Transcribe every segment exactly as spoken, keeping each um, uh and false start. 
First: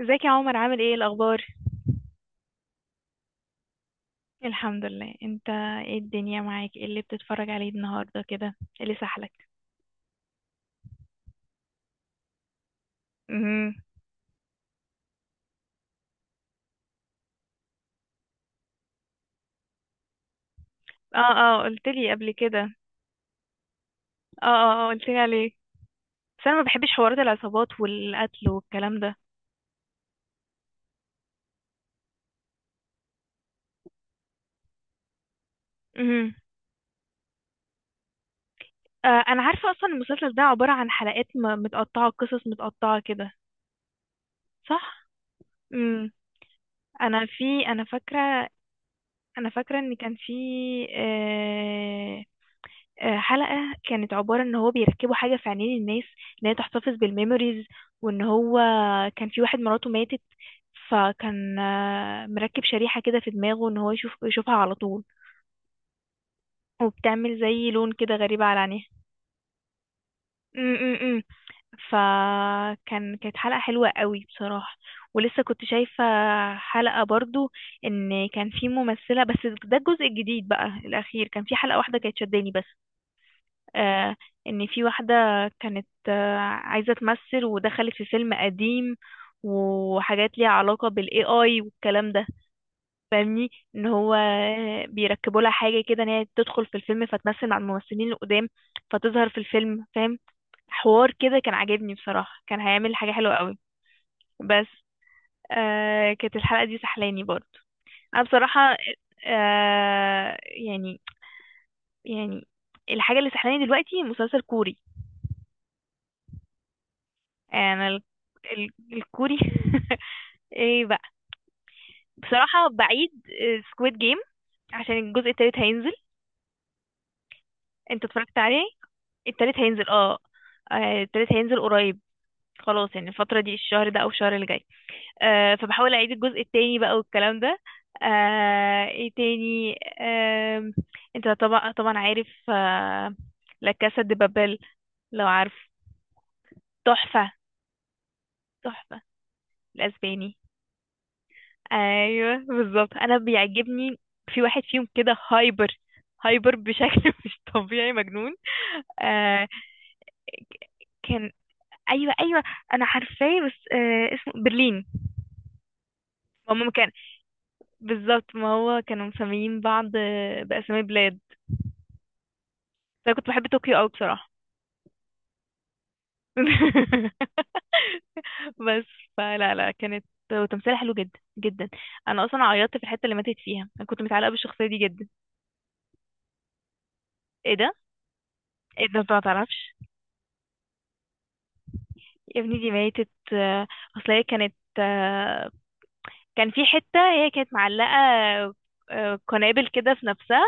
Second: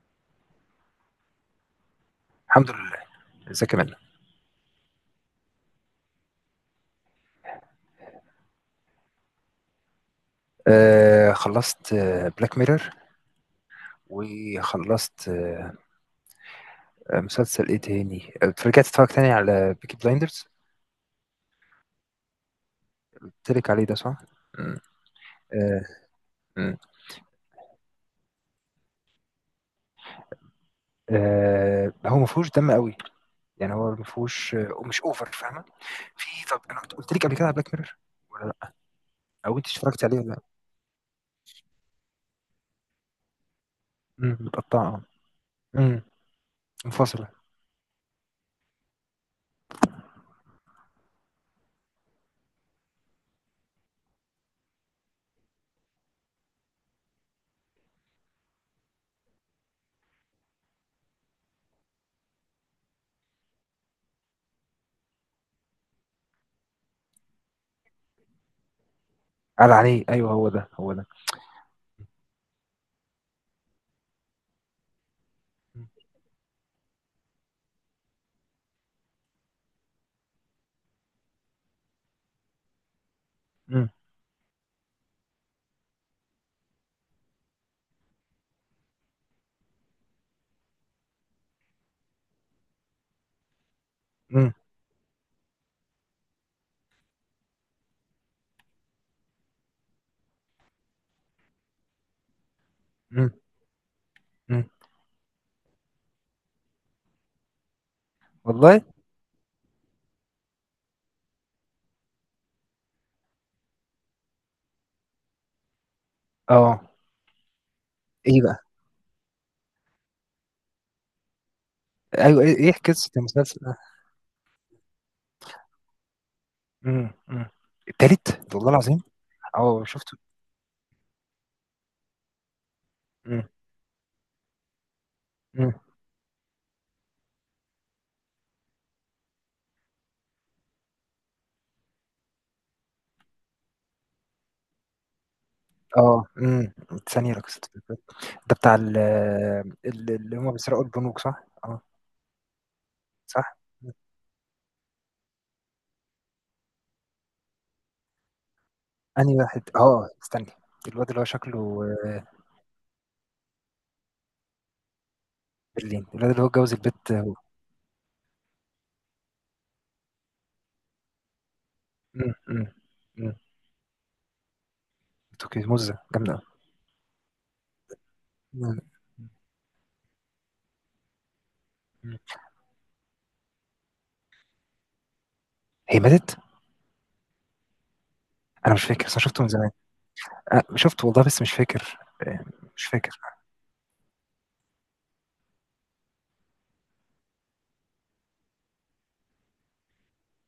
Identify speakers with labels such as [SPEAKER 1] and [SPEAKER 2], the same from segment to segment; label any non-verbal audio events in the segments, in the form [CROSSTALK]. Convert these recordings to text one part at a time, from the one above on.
[SPEAKER 1] ازيك يا عمر، عامل ايه؟ الاخبار؟
[SPEAKER 2] الحمد لله. ازيك يا منى؟
[SPEAKER 1] الحمد لله، انت. ايه الدنيا معاك؟ ايه اللي بتتفرج عليه النهارده كده؟ ايه اللي سحلك؟
[SPEAKER 2] آه، خلصت بلاك ميرور.
[SPEAKER 1] امم
[SPEAKER 2] وخلصت آه آه، مسلسل ايه تاني آه، رجعت اتفرج تاني على بيكي بلايندرز.
[SPEAKER 1] اه، اه قلت لي قبل كده.
[SPEAKER 2] قلت لك عليه ده صح؟
[SPEAKER 1] اه
[SPEAKER 2] مم.
[SPEAKER 1] اه اه قلت لي عليه.
[SPEAKER 2] آه.
[SPEAKER 1] بس انا ما
[SPEAKER 2] مم.
[SPEAKER 1] بحبش حوارات العصابات والقتل والكلام ده.
[SPEAKER 2] آه هو ما فيهوش دم قوي. يعني هو ما فيهوش آه مش اوفر، فاهمه؟
[SPEAKER 1] امم
[SPEAKER 2] في طب انا كنت قلت لك قبل كده على بلاك ميرور، ولا لا؟
[SPEAKER 1] آه، انا
[SPEAKER 2] او انت
[SPEAKER 1] عارفه اصلا
[SPEAKER 2] اتفرجت عليه ولا
[SPEAKER 1] المسلسل
[SPEAKER 2] لا؟
[SPEAKER 1] ده عباره عن حلقات م- متقطعه، قصص متقطعه كده.
[SPEAKER 2] مم، متقطعه.
[SPEAKER 1] صح.
[SPEAKER 2] مم،
[SPEAKER 1] امم انا
[SPEAKER 2] منفصله.
[SPEAKER 1] في انا فاكره انا فاكره ان كان في آه، آه، حلقة كانت عبارة ان هو بيركبوا حاجة في عينين الناس، ان هي تحتفظ بالميموريز. وان هو كان في واحد مراته ماتت، فكان آه، مركب شريحة كده في دماغه ان هو يشوف يشوفها على طول، وبتعمل زي لون كده غريب على عينيها.
[SPEAKER 2] قال عليه، ايوه، هو
[SPEAKER 1] م-
[SPEAKER 2] ده هو ده.
[SPEAKER 1] م- م. فكان كانت حلقة حلوة قوي بصراحة. ولسه كنت شايفة حلقة برضو، ان كان في ممثلة بس. ده الجزء الجديد بقى الاخير، كان في حلقة واحدة كانت شداني بس.
[SPEAKER 2] مم،
[SPEAKER 1] آه، ان في واحدة كانت آه، عايزة تمثل ودخلت في فيلم قديم، وحاجات ليها علاقة بالاي اي والكلام ده، فاهمني؟ ان هو
[SPEAKER 2] مم،
[SPEAKER 1] بيركبوا لها حاجة كده ان هي تدخل في الفيلم فتمثل مع الممثلين القدام، فتظهر في الفيلم، فاهم؟ حوار كده كان عاجبني بصراحة، كان هيعمل حاجة
[SPEAKER 2] مم،
[SPEAKER 1] حلوة قوي.
[SPEAKER 2] مم.
[SPEAKER 1] بس آه كانت الحلقة دي سحلاني برضه. انا بصراحة،
[SPEAKER 2] والله.
[SPEAKER 1] آه يعني، يعني الحاجة اللي سحلاني دلوقتي مسلسل كوري.
[SPEAKER 2] اه.
[SPEAKER 1] انا ال-
[SPEAKER 2] ايه بقى؟
[SPEAKER 1] ال- الكوري [LAUGHS] ايه بقى،
[SPEAKER 2] ايوه، ايه
[SPEAKER 1] بصراحة
[SPEAKER 2] إيه
[SPEAKER 1] بعيد.
[SPEAKER 2] قصه المسلسل ده؟
[SPEAKER 1] سكويد جيم، عشان الجزء التالت هينزل.
[SPEAKER 2] مم. مم.
[SPEAKER 1] انت اتفرجت
[SPEAKER 2] التالت
[SPEAKER 1] عليه؟
[SPEAKER 2] والله العظيم.
[SPEAKER 1] التالت
[SPEAKER 2] اه،
[SPEAKER 1] هينزل،
[SPEAKER 2] شفته.
[SPEAKER 1] اه. آه، التالت هينزل قريب، خلاص، يعني الفترة
[SPEAKER 2] مم.
[SPEAKER 1] دي، الشهر ده او الشهر اللي جاي. آه،
[SPEAKER 2] مم.
[SPEAKER 1] فبحاول اعيد الجزء التاني بقى والكلام ده. آه، ايه تاني؟ آم، انت طبعا طبعا عارف، آه، لا كاسا دي بابل، لو عارف.
[SPEAKER 2] اه. امم.
[SPEAKER 1] تحفة،
[SPEAKER 2] ثانيه لا قصه الفيلم. ده بتاع ال-
[SPEAKER 1] تحفة،
[SPEAKER 2] ال- اللي
[SPEAKER 1] الاسباني.
[SPEAKER 2] هم بيسرقوا البنوك، صح؟ اه.
[SPEAKER 1] ايوه بالظبط، انا
[SPEAKER 2] صح.
[SPEAKER 1] بيعجبني. في واحد فيهم كده هايبر، هايبر بشكل [LAUGHS] مش طبيعي، مجنون.
[SPEAKER 2] انهي
[SPEAKER 1] آه،
[SPEAKER 2] واحد اه استني. الواد اللي هو
[SPEAKER 1] كان
[SPEAKER 2] شكله
[SPEAKER 1] ايوه،
[SPEAKER 2] آه،
[SPEAKER 1] ايوه، انا عارفاه، بس آه اسمه برلين.
[SPEAKER 2] برلين الواد اللي هو
[SPEAKER 1] ماما،
[SPEAKER 2] اتجوز
[SPEAKER 1] كان
[SPEAKER 2] البت هو.
[SPEAKER 1] بالظبط. ما هو كانوا مسميين بعض، آه، باسامي بلاد.
[SPEAKER 2] مم. مم.
[SPEAKER 1] فانا كنت
[SPEAKER 2] مم.
[SPEAKER 1] بحب طوكيو قوي بصراحه.
[SPEAKER 2] توكي موزة جامدة أوي.
[SPEAKER 1] [LAUGHS]
[SPEAKER 2] مم.
[SPEAKER 1] بس فلا، لا، كانت، وتمثيلها حلو جدا جدا.
[SPEAKER 2] مم.
[SPEAKER 1] انا اصلا عيطت في الحته اللي ماتت فيها، انا كنت متعلقه بالشخصيه دي جدا.
[SPEAKER 2] هي ماتت؟
[SPEAKER 1] ايه ده،
[SPEAKER 2] أنا مش
[SPEAKER 1] ايه ده،
[SPEAKER 2] فاكر،
[SPEAKER 1] انت
[SPEAKER 2] بس
[SPEAKER 1] ما
[SPEAKER 2] أنا شفته من
[SPEAKER 1] تعرفش؟
[SPEAKER 2] زمان. أه شفته والله، بس مش فاكر.
[SPEAKER 1] يا
[SPEAKER 2] آه.
[SPEAKER 1] ابني دي
[SPEAKER 2] مش
[SPEAKER 1] ماتت.
[SPEAKER 2] فاكر.
[SPEAKER 1] آه، اصل هي كانت، آه، كان في حتة هي كانت معلقة آه، قنابل كده في نفسها،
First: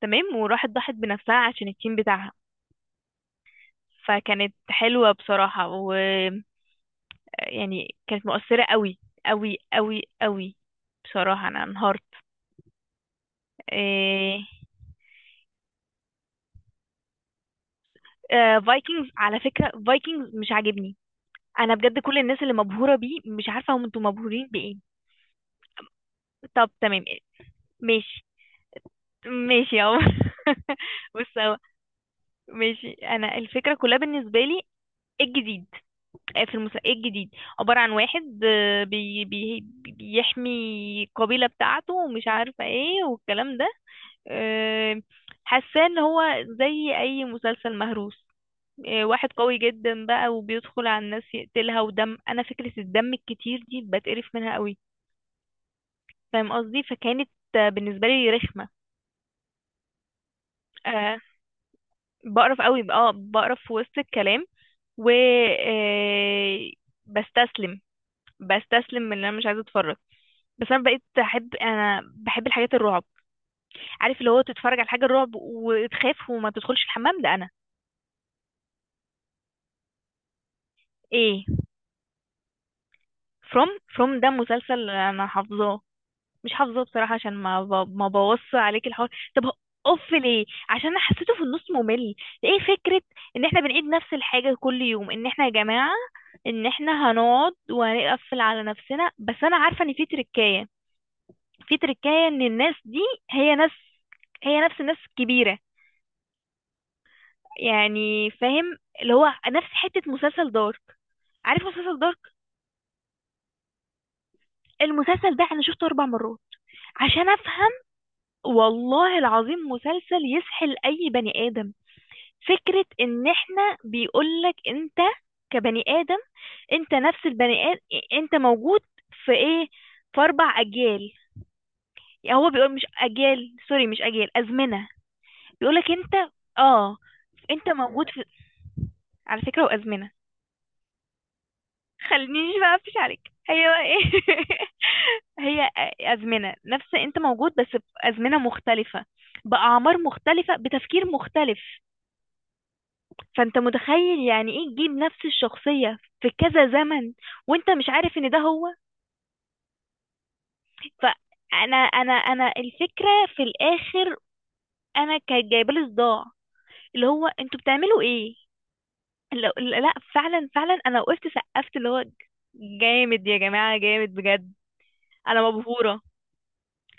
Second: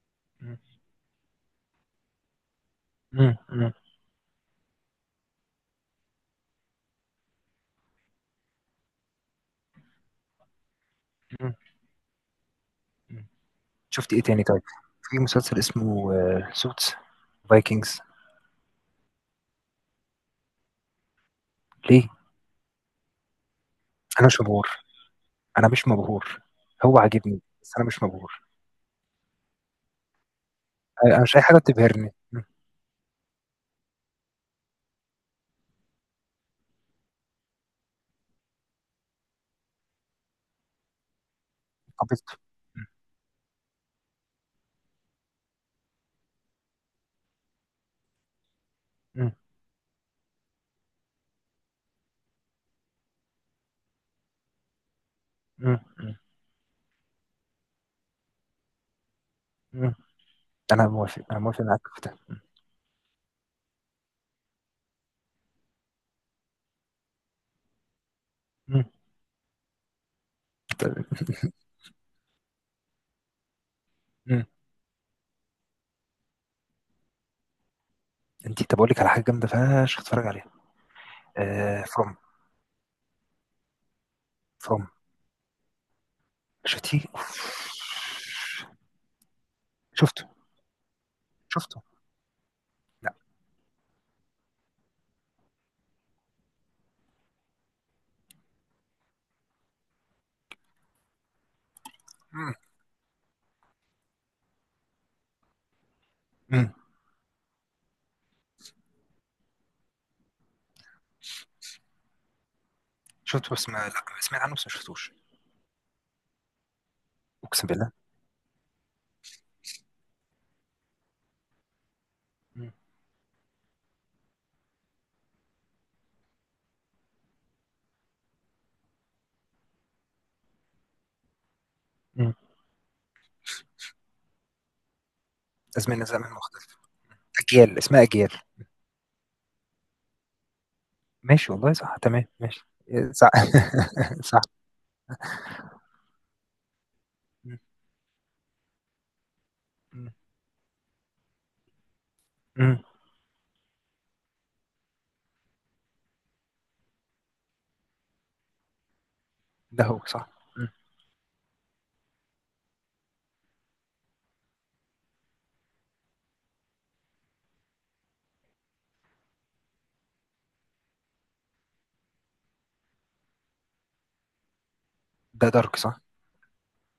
[SPEAKER 1] تمام،
[SPEAKER 2] مم.
[SPEAKER 1] وراحت ضحت بنفسها عشان التيم بتاعها.
[SPEAKER 2] مم. مم.
[SPEAKER 1] فكانت حلوة بصراحة، ويعني كانت مؤثرة قوي، قوي قوي قوي. بصراحة انا انهارت.
[SPEAKER 2] مم. شفت إيه تاني
[SPEAKER 1] إيه...
[SPEAKER 2] طيب؟ في مسلسل اسمه آه، سوتس. فايكنجز.
[SPEAKER 1] آه، فايكنجز، على فكرة فايكنجز مش عاجبني. انا بجد
[SPEAKER 2] ليه؟
[SPEAKER 1] كل الناس اللي مبهورة بيه، مش عارفة هم انتوا
[SPEAKER 2] أنا مش
[SPEAKER 1] مبهورين
[SPEAKER 2] مبهور.
[SPEAKER 1] بايه.
[SPEAKER 2] أنا مش مبهور.
[SPEAKER 1] طب
[SPEAKER 2] هو
[SPEAKER 1] تمام،
[SPEAKER 2] عاجبني بس أنا مش
[SPEAKER 1] ماشي،
[SPEAKER 2] مبهور.
[SPEAKER 1] ماشي يا عمر. [LAUGHS]
[SPEAKER 2] أنا مش
[SPEAKER 1] بص،
[SPEAKER 2] أي
[SPEAKER 1] هو،
[SPEAKER 2] حاجة بتبهرني. مم.
[SPEAKER 1] ماشي، انا الفكره كلها بالنسبه لي، ايه الجديد؟ آه، في المسا، ايه الجديد؟ عباره عن واحد آه، بي بي بيحمي القبيله بتاعته، ومش
[SPEAKER 2] قبلته.
[SPEAKER 1] عارفه ايه والكلام ده. آه، حاساه ان هو زي اي مسلسل مهروس، آه، واحد
[SPEAKER 2] مم.
[SPEAKER 1] قوي جدا بقى وبيدخل على الناس يقتلها، ودم. انا فكره الدم الكتير دي بتقرف منها قوي،
[SPEAKER 2] مم. مم.
[SPEAKER 1] فاهم قصدي؟ فكانت آه، بالنسبه لي رخمه.
[SPEAKER 2] مم. أنا
[SPEAKER 1] آه،
[SPEAKER 2] موافق، أنا موافق معاك في ده. مم.
[SPEAKER 1] بقرف قوي، اه بقرف في وسط الكلام و آه، بستسلم،
[SPEAKER 2] مم.
[SPEAKER 1] بستسلم من ان انا مش عايزه اتفرج. بس انا بقيت
[SPEAKER 2] طيب.
[SPEAKER 1] احب انا بحب الحاجات الرعب. عارف اللي هو
[SPEAKER 2] مم.
[SPEAKER 1] تتفرج على حاجه الرعب وتخاف وما تدخلش الحمام ده، انا.
[SPEAKER 2] أنت، طب أقول لك على حاجة جامدة فشخ، اتفرج عليها.
[SPEAKER 1] ايه؟
[SPEAKER 2] آه فروم.
[SPEAKER 1] فروم؟ فروم ده مسلسل
[SPEAKER 2] فروم.
[SPEAKER 1] انا حافظاه. مش حافظه
[SPEAKER 2] شفتيه؟
[SPEAKER 1] بصراحه، عشان ما ب... ما بوص عليك الحوار. طب هو- اوف،
[SPEAKER 2] شفته.
[SPEAKER 1] ليه؟ عشان انا حسيته في النص
[SPEAKER 2] شفته.
[SPEAKER 1] ممل. ايه فكره
[SPEAKER 2] لا.
[SPEAKER 1] ان احنا بنعيد نفس الحاجه كل يوم، ان احنا يا جماعه، ان احنا هنقعد وهنقفل على نفسنا. بس انا عارفه ان في تركايه، في تركايه ان
[SPEAKER 2] مم.
[SPEAKER 1] الناس دي، هي ناس هي نفس الناس الكبيره.
[SPEAKER 2] مم.
[SPEAKER 1] يعني فاهم اللي هو نفس حته مسلسل دارك. عارف مسلسل دارك؟
[SPEAKER 2] شفته بس ما لا سمعت عنه، بس ما شفتوش.
[SPEAKER 1] المسلسل ده انا شفته اربع مرات عشان
[SPEAKER 2] أقسم
[SPEAKER 1] افهم.
[SPEAKER 2] بالله.
[SPEAKER 1] والله العظيم مسلسل يسحل اي بني ادم.
[SPEAKER 2] مم.
[SPEAKER 1] فكرة ان احنا، بيقولك انت كبني ادم، انت نفس البني ادم، انت موجود في ايه، في اربع اجيال.
[SPEAKER 2] مم.
[SPEAKER 1] يعني هو بيقول، مش اجيال، سوري، مش اجيال، ازمنة. بيقولك
[SPEAKER 2] أزمنة
[SPEAKER 1] انت،
[SPEAKER 2] زمن مختلف.
[SPEAKER 1] اه، انت
[SPEAKER 2] أجيال اسمها
[SPEAKER 1] موجود في،
[SPEAKER 2] أجيال.
[SPEAKER 1] على فكرة، وازمنة.
[SPEAKER 2] ماشي والله، صح، تمام،
[SPEAKER 1] خلينيش
[SPEAKER 2] ماشي.
[SPEAKER 1] بقى اقفش
[SPEAKER 2] إيه،
[SPEAKER 1] عليك.
[SPEAKER 2] صح.
[SPEAKER 1] هي بقى
[SPEAKER 2] [LAUGHS]
[SPEAKER 1] ايه؟
[SPEAKER 2] صح.
[SPEAKER 1] [LAUGHS] هي، ازمنة، نفس، انت موجود
[SPEAKER 2] مم،
[SPEAKER 1] بس بازمنة مختلفة، باعمار
[SPEAKER 2] مم،
[SPEAKER 1] مختلفة، بتفكير مختلف.
[SPEAKER 2] مم.
[SPEAKER 1] فانت متخيل يعني ايه تجيب نفس الشخصية في كذا زمن، وانت مش عارف ان ده هو.
[SPEAKER 2] ده هو صح. مم.
[SPEAKER 1] فانا انا انا الفكرة في الاخر، انا كانت جايبه لي صداع. اللي هو انتوا بتعملوا ايه؟ لا، لا، فعلا فعلا، انا وقفت سقفت، اللي هو جامد يا جماعة، جامد بجد، انا
[SPEAKER 2] ده دارك صح.
[SPEAKER 1] مبهورة.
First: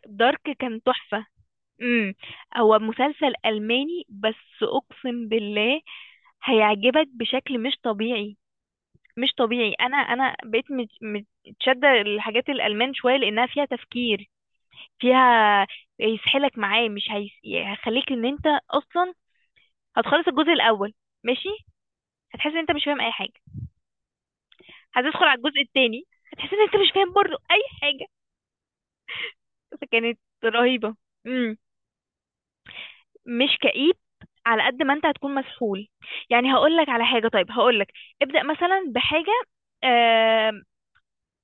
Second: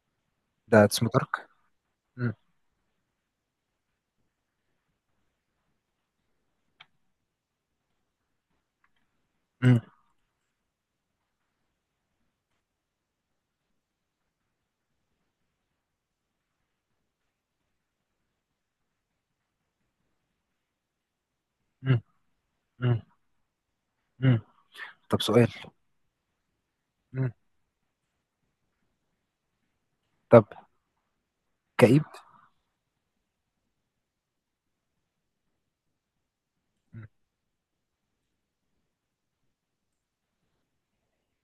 [SPEAKER 1] دارك
[SPEAKER 2] ده
[SPEAKER 1] كان
[SPEAKER 2] اسمه
[SPEAKER 1] تحفة.
[SPEAKER 2] دارك.
[SPEAKER 1] امم
[SPEAKER 2] مم،
[SPEAKER 1] هو مسلسل ألماني، بس اقسم بالله هيعجبك بشكل مش طبيعي، مش طبيعي.
[SPEAKER 2] مم،
[SPEAKER 1] انا انا بقيت مت- متشده الحاجات الالمان شويه، لانها فيها تفكير، فيها، يسحلك معاه. مش هيس... هيخليك ان انت اصلا، هتخلص الجزء الاول، ماشي،
[SPEAKER 2] مم،
[SPEAKER 1] هتحس ان انت مش فاهم
[SPEAKER 2] مم،
[SPEAKER 1] اي حاجه.
[SPEAKER 2] مم. طب
[SPEAKER 1] هتدخل على
[SPEAKER 2] سؤال.
[SPEAKER 1] الجزء التاني، هتحس ان انت مش فاهم
[SPEAKER 2] مم.
[SPEAKER 1] برضه اي حاجه. فكانت
[SPEAKER 2] طب.
[SPEAKER 1] رهيبه. امم
[SPEAKER 2] كئيب.
[SPEAKER 1] مش كئيب، على قد ما انت هتكون مسحول. يعني هقول لك على
[SPEAKER 2] مم،
[SPEAKER 1] حاجه، طيب، هقول لك ابدأ مثلا بحاجه آه،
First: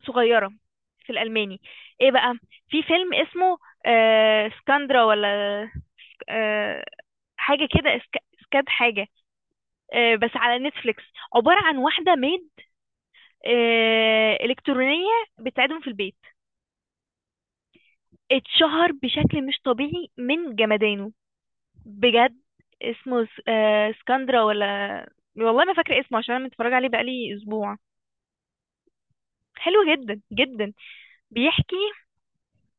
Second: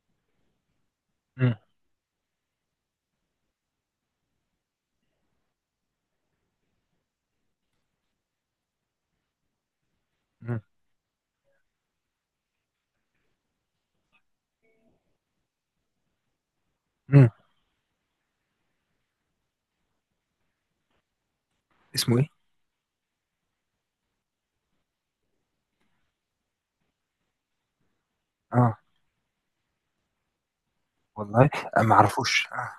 [SPEAKER 1] صغيرة في
[SPEAKER 2] مم،
[SPEAKER 1] الألماني. ايه بقى، في فيلم اسمه آه سكاندرا، ولا آه حاجة كده، اسك- سكاد حاجة، آه بس
[SPEAKER 2] مم،
[SPEAKER 1] على نتفليكس. عبارة عن واحدة ميد آه إلكترونية، بتساعدهم في البيت.
[SPEAKER 2] مم.
[SPEAKER 1] اتشهر بشكل مش طبيعي من جمدانه،
[SPEAKER 2] اسمه ايه؟
[SPEAKER 1] بجد. اسمه س- آه سكاندرا، ولا، والله ما فاكرة اسمه، عشان انا متفرجة عليه بقالي اسبوع.
[SPEAKER 2] اه.
[SPEAKER 1] حلو جدا جدا.
[SPEAKER 2] والله.
[SPEAKER 1] بيحكي،
[SPEAKER 2] آه، ما اعرفوش اه.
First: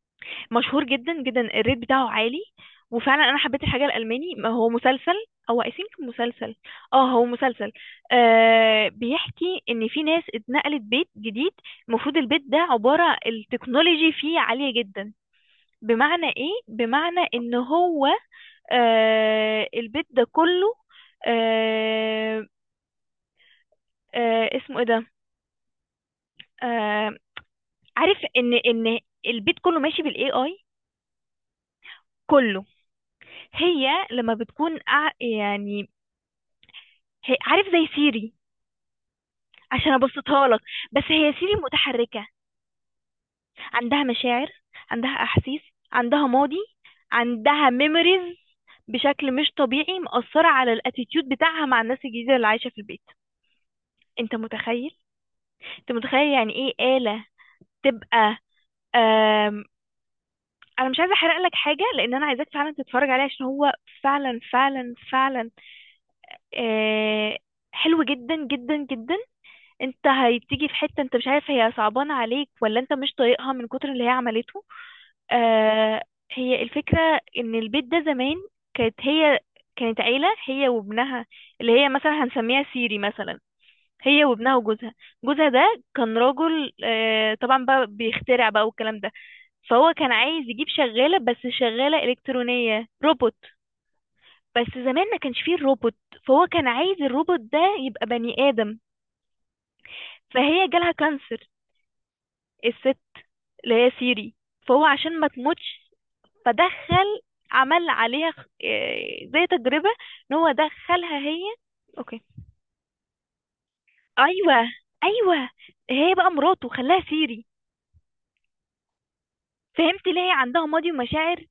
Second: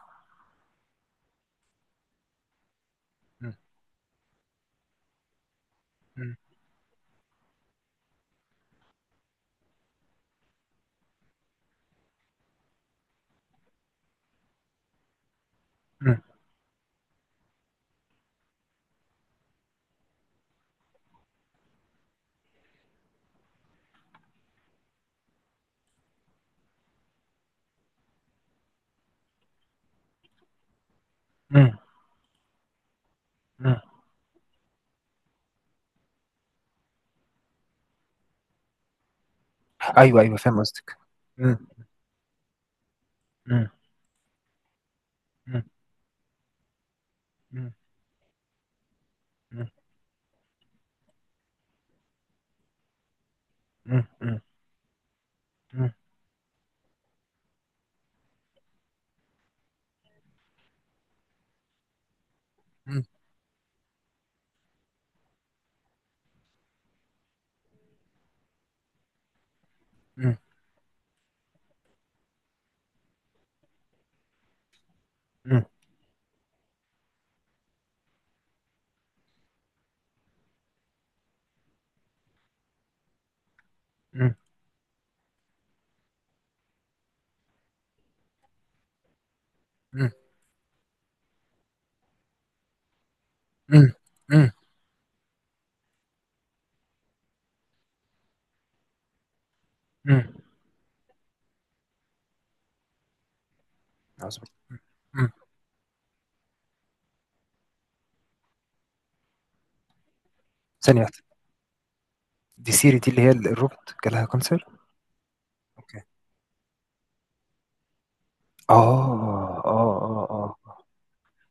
[SPEAKER 1] مشهور جدا جدا، الريت بتاعه عالي. وفعلا انا
[SPEAKER 2] مم،
[SPEAKER 1] حبيت الحاجه الالماني. ما هو مسلسل، او اي ثينك
[SPEAKER 2] مم،
[SPEAKER 1] مسلسل. اه هو مسلسل. آه بيحكي ان في ناس اتنقلت بيت جديد. المفروض البيت ده عباره التكنولوجي فيه عاليه جدا.
[SPEAKER 2] مم،
[SPEAKER 1] بمعنى ايه؟ بمعنى ان هو، آه البيت ده كله، آه آه اسمه ايه ده، آه عارف، ان ان البيت كله ماشي بالاي اي،
[SPEAKER 2] مم،
[SPEAKER 1] كله.
[SPEAKER 2] مم.
[SPEAKER 1] هي لما بتكون قاع- يعني، هي، عارف، زي سيري، عشان
[SPEAKER 2] ايوه ايوه،
[SPEAKER 1] ابسطها لك،
[SPEAKER 2] فاهم قصدك.
[SPEAKER 1] بس هي سيري
[SPEAKER 2] مم،
[SPEAKER 1] متحركة.
[SPEAKER 2] مم،
[SPEAKER 1] عندها مشاعر، عندها احاسيس،
[SPEAKER 2] مم،
[SPEAKER 1] عندها ماضي، عندها
[SPEAKER 2] مم،
[SPEAKER 1] ميموريز، بشكل مش
[SPEAKER 2] مم،
[SPEAKER 1] طبيعي مأثرة على الاتيتيود بتاعها مع الناس الجديدة اللي عايشة في البيت.
[SPEAKER 2] مم،
[SPEAKER 1] انت
[SPEAKER 2] مم،
[SPEAKER 1] متخيل، انت
[SPEAKER 2] مم،
[SPEAKER 1] متخيل يعني ايه آلة تبقى آم... انا مش عايزة احرق لك حاجة، لان انا عايزاك فعلا تتفرج عليه، عشان هو فعلا فعلا فعلا آه... حلو جدا جدا جدا. انت
[SPEAKER 2] مم،
[SPEAKER 1] هتيجي في حتة انت مش عارف هي صعبانة عليك ولا انت مش طايقها من كتر اللي هي عملته. آه هي الفكرة، ان البيت ده زمان، كانت هي، كانت عيلة هي وابنها، اللي هي مثلا هنسميها سيري مثلا، هي
[SPEAKER 2] مم،
[SPEAKER 1] وابنها وجوزها. جوزها ده كان راجل، آه طبعا بقى، بيخترع بقى والكلام ده، فهو
[SPEAKER 2] مم،
[SPEAKER 1] كان عايز يجيب شغالة، بس شغالة إلكترونية، روبوت.
[SPEAKER 2] إمم، إمم،
[SPEAKER 1] بس زمان ما كانش فيه الروبوت، فهو كان عايز الروبوت ده يبقى بني آدم.
[SPEAKER 2] إمم،
[SPEAKER 1] فهي جالها كانسر، الست، اللي هي سيري.
[SPEAKER 2] عظيم، إمم،
[SPEAKER 1] فهو عشان ما
[SPEAKER 2] إمم،
[SPEAKER 1] تموتش، فدخل، عمل عليها، خ- إيه، زي تجربة، ان هو
[SPEAKER 2] ثانية واحدة،
[SPEAKER 1] دخلها هي، اوكي،
[SPEAKER 2] دي سيري دي اللي هي ال الروبوت جالها
[SPEAKER 1] ايوه،
[SPEAKER 2] كانسر؟
[SPEAKER 1] ايوه.
[SPEAKER 2] أوكي،
[SPEAKER 1] هي بقى مراته، خلاها سيري.
[SPEAKER 2] آه، آه،
[SPEAKER 1] فهمت ليه
[SPEAKER 2] آه،
[SPEAKER 1] هي
[SPEAKER 2] آه، آه،
[SPEAKER 1] عندها ماضي ومشاعر؟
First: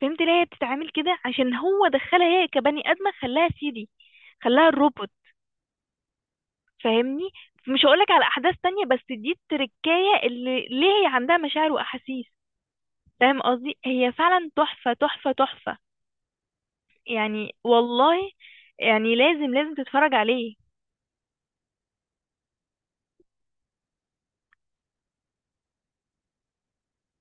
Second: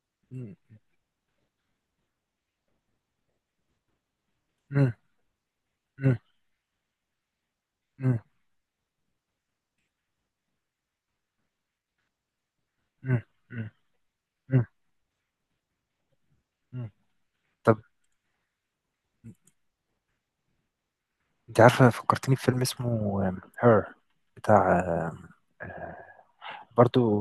[SPEAKER 1] فهمت ليه هي
[SPEAKER 2] إمم،
[SPEAKER 1] بتتعامل كده؟ عشان هو دخلها هي كبني ادمه، خلاها سيري، خلاها
[SPEAKER 2] إمم،
[SPEAKER 1] الروبوت،
[SPEAKER 2] إمم،
[SPEAKER 1] فاهمني؟ مش هقولك
[SPEAKER 2] إمم،
[SPEAKER 1] على احداث تانية، بس دي التركية اللي ليه هي عندها مشاعر واحاسيس،
[SPEAKER 2] إمم،
[SPEAKER 1] فاهم
[SPEAKER 2] إمم،
[SPEAKER 1] قصدي؟ هي فعلا
[SPEAKER 2] إمم،
[SPEAKER 1] تحفة، تحفة، تحفة،
[SPEAKER 2] إمم،
[SPEAKER 1] يعني
[SPEAKER 2] طب.
[SPEAKER 1] والله. يعني لازم لازم تتفرج عليه.
[SPEAKER 2] أنتِ عارفة، فكّرتيني بفيلم اسمه Her، بتاع آآ برضه،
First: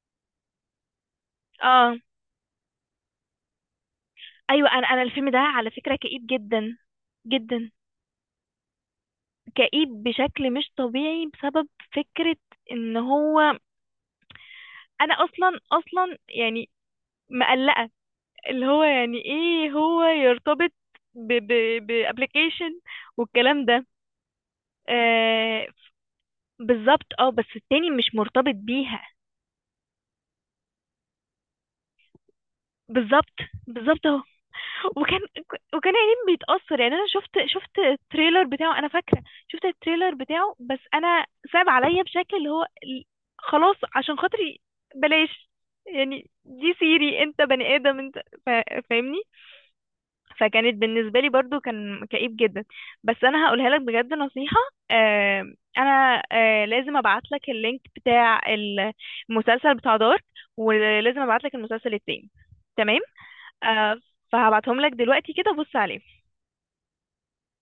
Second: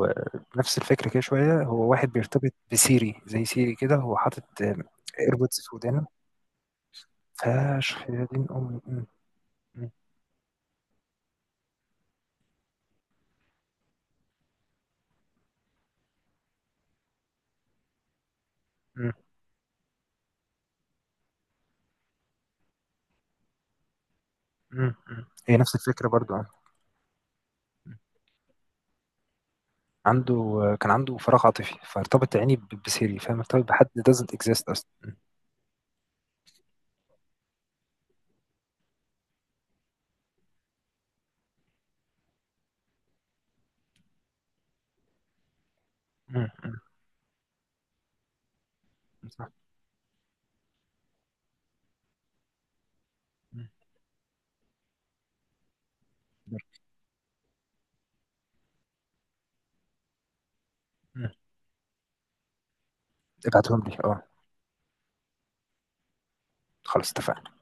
[SPEAKER 2] نفس الفكرة كده شوية، هو
[SPEAKER 1] اه،
[SPEAKER 2] واحد بيرتبط بسيري، زي سيري كده هو حاطط
[SPEAKER 1] ايوه،
[SPEAKER 2] آمم
[SPEAKER 1] انا انا الفيلم ده
[SPEAKER 2] AirPods
[SPEAKER 1] على
[SPEAKER 2] في
[SPEAKER 1] فكرة
[SPEAKER 2] ودانه.
[SPEAKER 1] كئيب جدا جدا،
[SPEAKER 2] فشخ يا دين أمي! إمم، إمم،
[SPEAKER 1] كئيب بشكل مش طبيعي، بسبب فكرة ان هو، انا اصلا اصلا يعني مقلقة، اللي هو
[SPEAKER 2] إمم،
[SPEAKER 1] يعني ايه هو يرتبط ب ب بابليكيشن والكلام ده.
[SPEAKER 2] إمم، إمم، هي
[SPEAKER 1] آه
[SPEAKER 2] نفس الفكرة برضه.
[SPEAKER 1] بالظبط، اه بس التاني
[SPEAKER 2] آه.
[SPEAKER 1] مش مرتبط بيها.
[SPEAKER 2] عنده. كان عنده فراغ عاطفي، فارتبط عيني ب- بسيري،
[SPEAKER 1] بالظبط،
[SPEAKER 2] فاهم، ارتبط بحد
[SPEAKER 1] بالظبط اهو.
[SPEAKER 2] doesn't exist اصلا.
[SPEAKER 1] وكان وكان يعني بيتأثر، يعني انا شفت شفت التريلر بتاعه، انا فاكرة، شفت التريلر بتاعه، بس انا صعب عليا بشكل اللي هو ال- خلاص عشان خاطري، بلاش. يعني
[SPEAKER 2] م-
[SPEAKER 1] دي
[SPEAKER 2] م-
[SPEAKER 1] سيري، انت بني ادم انت، فا- فاهمني؟
[SPEAKER 2] م- صح.
[SPEAKER 1] فكانت بالنسبة لي برضو كان كئيب جدا. بس انا هقولها
[SPEAKER 2] م-
[SPEAKER 1] لك بجد نصيحة. آه انا آه لازم ابعت لك اللينك بتاع المسلسل بتاع دارك، ولازم
[SPEAKER 2] م-
[SPEAKER 1] ابعت لك المسلسل التاني، تمام؟
[SPEAKER 2] ابعتهم لي،
[SPEAKER 1] آه
[SPEAKER 2] اه.
[SPEAKER 1] فهبعتهم لك دلوقتي، كده بص عليهم.
[SPEAKER 2] خلاص، اتفقنا.